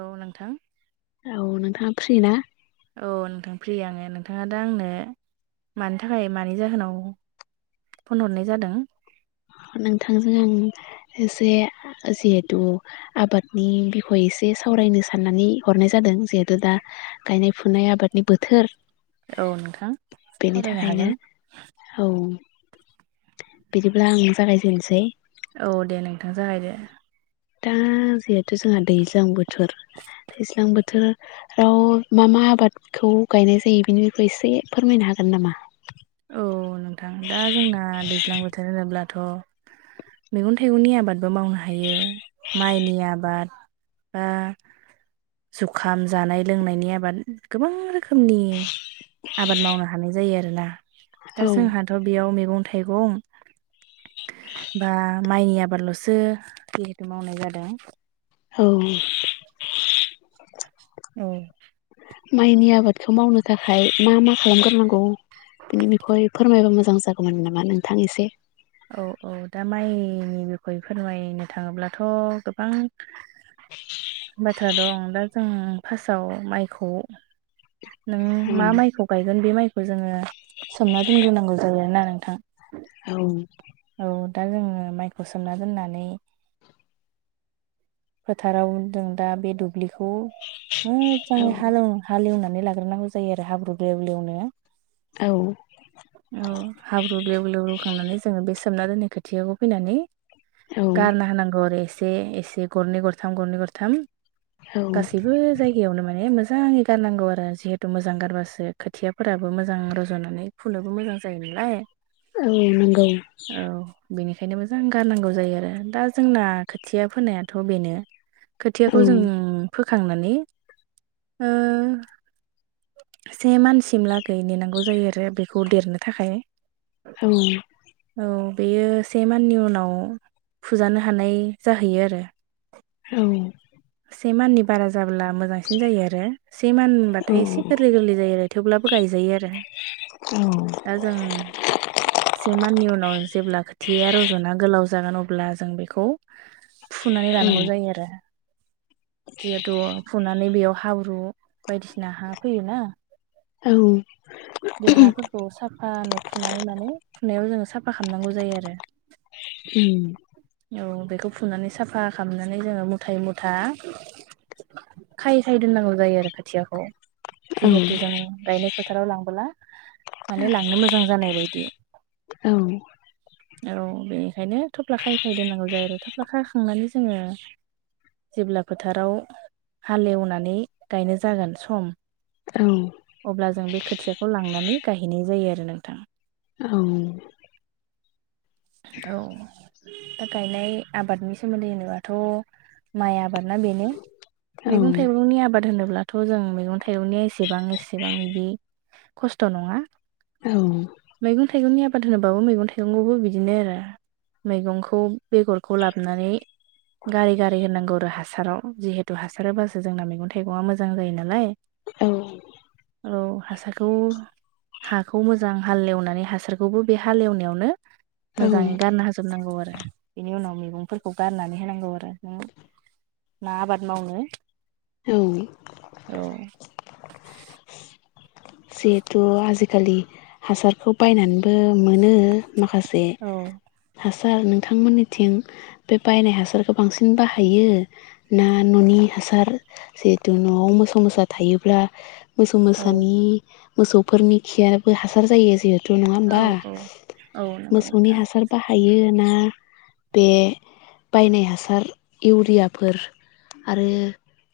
औ नोंथां फ्रिना औ नोंथां फ्रि आङो नोंथाङा दा आंनो मानि थाखाय मानि जाहोनाव फनहरनाय जादों। नोंथांजों आं एसे जिहेथु आबादनि बिखय एसे सावरायनो साननानै हरनाय जादों जिहेतु दा गायनाय-फुनाय आबादनि बोथोर औ नोंथां बेनि सावरायनो थाखायनो हागोन औ बिदिब्ला आं जागायजेननोसै औ दे नोंथां जागायदो दा जिहेथु जोंहा दैज्लां बोथोर दैज्लां बोथो राव मा मा आबादखौ गायनाय जायो बेनि एसे फोरमायनो हागोन नामा? औ नोंथां थ मैगं-थाइगंनि आबादबो मावनो हायो माइनि आबाद बा जुखाम जानाय लोंनायनि आबाद गोबां रो खोमनि आबाद मावनो हानाय जायो आरोना दा औ जोंहाथ' बेयाव मेगं थाइगं बा माइनि आ बादल'सो जिहेथु मावनाय जादों औ उ माइनि आबादखौ मावनो थाखाय मा मा खालामगोरनांगौ? बिनि बिखय फोरमायबा मोजां जागौमोन नामा नोंथां एसे। औ-औ दा माइनि बिखय फोरमायनो थाङोब्लाथ' गोबां [inaudible] बाथ्रा दं दा जों फासआव माइखौ नों औ मा माइखौ गायगोन बे माइखौ जोङो सोमना दोनग्रोनांगौ जायो आरोना नोंथां औ। औ दा जोङो माइखौ सोमना दोननानै फोथाराव दों दा बे दुब्लिखौ औ मोजाङै हालेव हालेवना नै लाग्रोनांगौ जायो आरो हाब्रु ग्लेव-ग्लेवनो औ औ हाब्रु ग्लेव- ग्लेव होखांनानै जोङो बेसे सोमना दोननाय खोथियाखौ फैनानै औ गारना होनांगौ आरो एसे-एसे। गरनै गरथाम गरनै गरथाम औ गासैबो जायगायावनो माने मोजाङै गारनांगौ आरो जिहेतु मोजां गारबासो खोथियाफोराबो मोजां रज'नानै फुनोबो मोजां जायो [inaudible] औ नंगौ। औ बेनिखायनो मोजां गारनांगौ जायो आरो दा जोंना खोथिया फोनायाथ' बेनो। औ खोथियाखौ जों फोखांनानै ओ से मानसिमलागै नेनांगौ जायो आरो बेखौ देरनो थाखाय औ। औ बेयो से माननि उनाव फुजानो हानाय जाहैयो आरो। औ। से माननि बारा जाब्ला मोजांसिन जायो आरो से औ मानबाथाय एसे गोरलै गोरलै जायो आरो थेवब्ला गायजायो आरो। दा जों से माननि उनाव जेब्ला खोथियाया रज'ना गोलाव जागोन अब्ला जों बेखौ फुनानै लानांगौ जायो आरो। जिहेथु फुनानै बेयाव हाब्रु बायदिसिना हा फैयो ना बे हाफोरखौ साफानो फुनानै माने फुनायाव जोङो साफा खालामनांगौ जायो आरो। उम। औ बेखौ फुनानै साफा खालामनानै जोङो मुथायै मुथ था खायै खायै दोननांगौ जायो आरो खोथियाखौ औ जिहेथु जों गायनाय फोथाराव लांबोला माने लांनो मोजां जानाय बायदि। औ। औ बेनिखायनो थफ्ला खायै-खायै दोननांगौ जायो आरो थफ्ला खाखांनानै जोङो जेब्ला फोथाराव हालेवनानै गायनो जागोन सम अब्ला जों बे खोथियाखौ लांनानै गायहैनाय जायो आरो नोंथां। औ। औ दा गायनाय आबादनि सोमोन्दै होनोबाथ' माइ आबाद ना बेनो मैगं-थाइगंनि आबाद होनोब्लाथ' जों मैगं थाइगंनि एसेबां एसेबां बिदि खस्थ' नङा औ। मैगं थाइगंनि आबाद होनोबाबो मैगं-थाइगंखौबो बिदिनो आरो मैगंखौ बेगरखौ लाबोनानै गारै गारै होनांगौ आरो हासाराव जिहेतु हासार होबासो जोंना मैगं-थाइगंआ मोजां जायो नालाय औ। औ हासारखौ हाखौ मोजां हाल एवनानै हासारखौबो बे हालेवनायावनो मोजाङै गारनो हाजोबनांगौ आरो बिनि उनाव मैगंफोरखौ गारनानै होनांगौ आरो [unintelligible] मा आबाद मावनो [inaudible] औ जिहेथु आजिखालि हासारखौ बायनानैबो मोनो [unintelligible] माखासे औ हास सार नोंथांमोननिथिं बे बायनाय हासारखौ बांसिन बाहायो ना न'नि हासार जिहेतु न'आव मोसौ मोसा थायोब्ला मोसौ औ मोसानि मोसौफोरनि खियाबो हासार जायो जिहे तु नङा होमबा औ औ नंगौ मोसौनि नोंथां हासार बाहायो ना बे बायनाय हासार इउरियाफोर आरो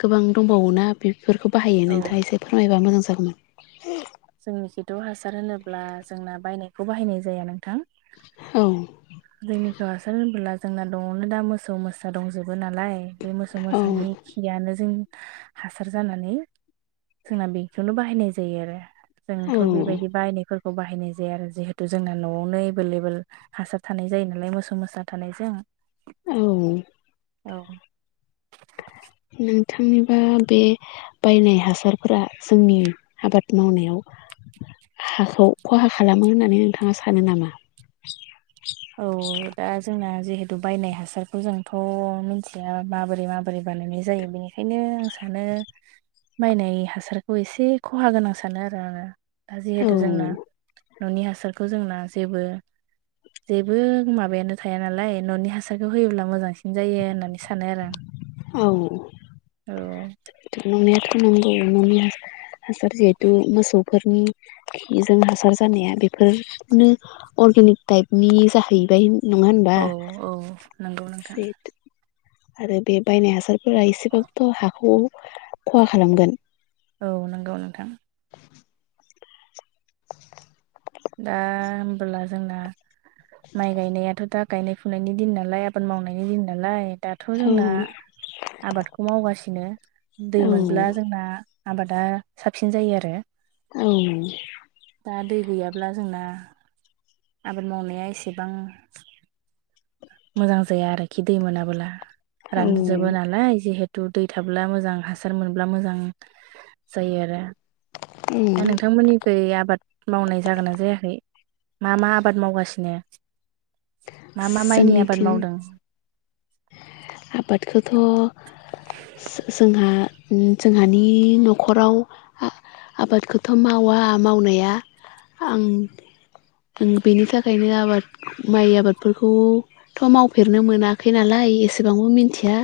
गोबां दंबावोना बे बेफोरखौ बाहायो औ नोंथाङा एसे फोरमायबा मोजां जागौमोन? जोंनि खिथ' हासार होनोब्ला जोंना बायनायखौ बाहायनाय जाया नोंथां। औ जोंनिखौ हासार होनबोला जोंना द'आवनो दा मोसौ मोसा दंजोब बो नालाय बे मोसौ औ मोसानि खियानो जों हासार जानानै जोंना बेखौनो बाहायनाय जायो आरो। औ जोंथ' बेबायदि बायनायफोरखौ बाहायनाय जाया आरो जिहेतु जोंना न'आवनो एभेलेबेल हासार थानाय जायो नालाय मोसौ मोसा थानायजों। औ [inaudible] औ [inaudible] थांनिबा बे बायनाय हासारफोरा जोंनि आबाद मावनायाव हाखौ ख'हा खालामो होननानै नोंथाङा सानो नामा? औ दा जोंना जिहेथु बायनाय हासारखौ जोंथ' मिथिया माबोरै माबोरै बानायनाय जायो बेनिखायनो आं सानो नो बायनाय हासारखौ एसे ख'हा गोनां सानो आरो आङो। दा औ जिहेथु जोंना न'नि हासारखौ जोंना जेबो जेबो माबायानो थाया नालाय न'नि हासारखौ होयोब्ला मोजांसिन जायो होननानै सानो आरो आं। औ इथ' नंनायाथ' नंगौ न'नि हासा हासार जिहेथु मोसौफोरनि खिजों हासार जानाया बेफोरनो अर गेनिक टाइपनि जाहैबाय नङा होनबा? औ औ नंगौ नोंथां। जिहेथु आरो बे बायनाय हासारफोरा एसेबाबोथ' हाखौ ख'हा खालामगोन। औ नंगौ नोंथां। दा होमबोला जोंना माइ गायनायाथ' दा गायनाय फुनायनि दिन नालाय आबाद मावनायनि दिन नालाय दाथ' औ जोंना आबादखौ मावगासिनो दै औ मोनब्ला जोंना आबादा साबसिन जायो आरो। औ दा दै गैयाब्ला जोंना आबाद मावनाया एसेबां मोजां जाया आरोखि दै मोनाबोला औ रानजोबो उम नालाय जिहे तु दै थाब्ला मोजां हासार मोनब्ला मोजां जायो आरो। दा नोंथांमोननिखै आबाद मावनाय जागोन ना जायाखै? मा मा आबाद मावगासिनो मा मा माइनि आबाद जोंनिथिं मावदों? आबादखौथ' सो जोंहा जोंहानि न'खराव हा आबादखौथ' मावा मावनाया आं ओं बेनि थाखायनो आबाद माइ आबादफोरखौथ' मावफेरनो मोनाखै नालाय एसेबांबो मिथिया।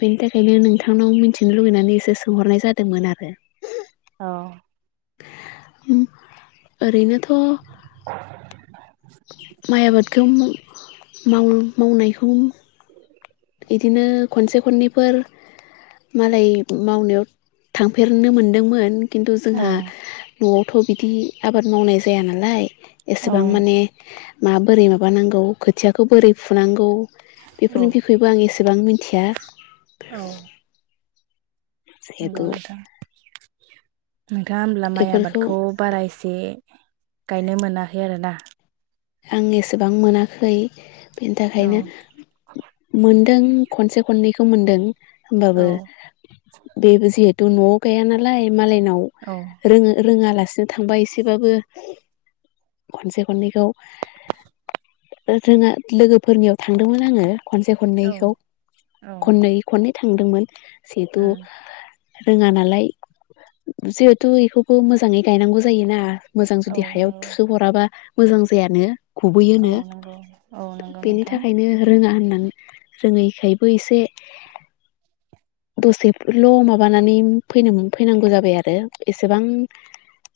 बेनि थाखायनो नोंथांनाव मोनथिनो लुुबैनानै एसे सोंहरनाय जादोंमोन आरो। औ उम ओरैनोथ' मावो मावनायखौ। इदिनो खनसे खननैफोर मालाय मावनायाव थांफेरनो मोनदोंमोन। किन्तु औ जोंहा न'आवथ' बिदि आबाद मावनाय जाया नालाय। औ एसेबां माने माबोरै माबानांगौ खोथियाखौ बोरै फुनांगौ औ बेफोरनि बिखयबो आं एसेबां मोनथिया औ नंगौ नोंथां। नोंथाङा होमब्ला माइ बेफोरखौ आबादखौ बारा एसे गायनो मोनाखै आरो ना? आं एसेबां मोनाखै बेनि औ थाखायनो मोन दों खनसे-खननैखौ मोनदों होमबाबो औ बे जेहेत द न'आव गाया नालाय मालायनाव औ रोङो रोङाला हारसिं थांबा एसेबाबो खनसे खननैखौ ओ जोंहा लोगोफोरनियाव थांदोंमोन आङो। खनसे औ खननैखौ औ खननै खननै थांदोंमोन जिहेथु उम रोङा नालाय जिहेथु इखौबो मोजाङै गायनांगौ जायोना। मोजां जुदि हायाव थुसोह'राबा मोजां जायानो। औ नंगौ औ गुबुबैयोनो नंगौ औ नंगौ बेनि नोंथां थाखायनो रोङा होन ओं रोङैखायबो एसे दसेल' माबानानै फैनो फैनांगौ जाबाय आरो एसेबां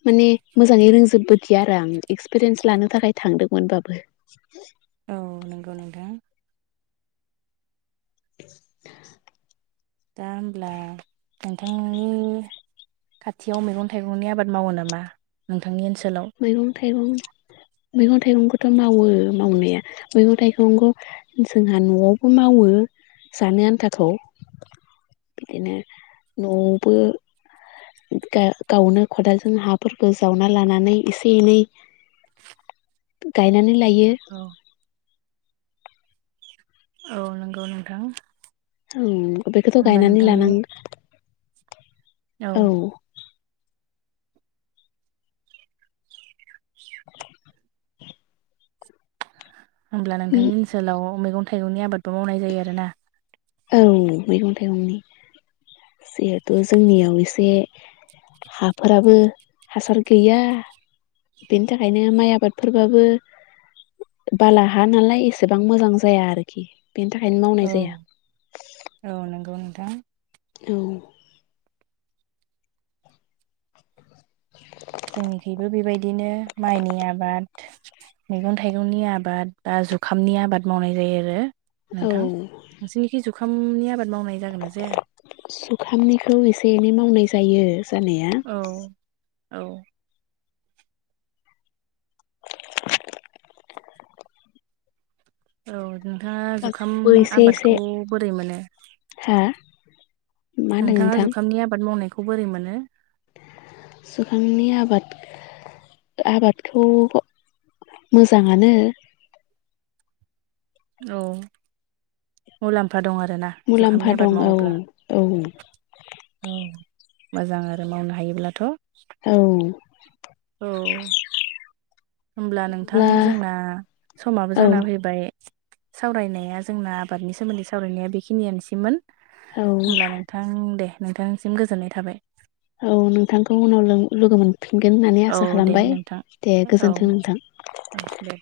माने मोजाङै रोंजोबबोदिया आरो आं एक्सपिरियेन्स लानो थाखाय थांदोंमोनबाबो। औ नंगौ नोंथां। दा होमब्ला नोंथांनि खाथियाव मैगं थाइगंनि आबाद मावो नामा नोंथांनि ओनसोलाव? [unintelligible] मैगं-थाइगंखौथ' मावो मावनाया मैगं थाइगंखौ जोंहा न'आवबो मावो। ओ जानो आन्थाखौ। बिदिनो न‌'आवबो गा गावनो खदालजों हाफोरखौ जावना लानानै एसे एनै गायनानै लायो। औ औ नंगौ नोंथां। औ बेखौथ' होमबा गायनानै लानां नोंथांनि औ। होमब्ला नोंथांनि ओनसोलाव मैगं-थाइगंनि आबादबो मावनाय जायो आरो ना? औ मैगं थाइगंनि जिहेथु जोंनियाव एसे हाफोराबो हासार गैया। बेनि थाखायनो माइ आबादफोरबाबो बाला हा नालाय एसेबां मोजां जाया आरोखि बेनि थाखायनो औ मावनाय जाया। औ नंगौ नोंथां। औ। बिदिनो माइनि आबाद मैगं थाइगंनि आबाद बा जुखामनि आबाद मावनाय जायो आरो। औ नोंथां नोंसोरनिखि जुखामनि आबाद मावनाय जागोन ना जाया? जुखामनिखौ एसे एनै मावनाय जायो जानाया। औ औ। औ नोंथाङा जुखाम गासैखौबो एसे एसे आबादखौ बोरै मोनो? हा मा होनदों नोंथाङा नोंथां जुखामनि आबाद मावनायखौ बोरै मोनो? जुखामनि आबाद। आबादखौ मोजाङानो। औ, मुलामफा फा दं आरो ना मुलाम्फा जुखामनि दं आबाद औ मावोब्ला औ औ मोजां आरो मावनो हायोब्लाथ', औ औ होमब्ला नोंथां अब्ला जोंना समाबो औ जाना फैबाय सावरायनाया जोंना आबादनि सोमोन्दै सावरायनाया बेखिनियानोसैमोन औ होमब्ला नोंथां दे नोंथांनिसिम गोजोननाय थाबाय औ नोंथांखौ उनाव लों लोगो मोन फिनगोन होननानै औ आसा दे खालामबाय। नोंथां दे औ गोजोनथों नोंथां। औ दे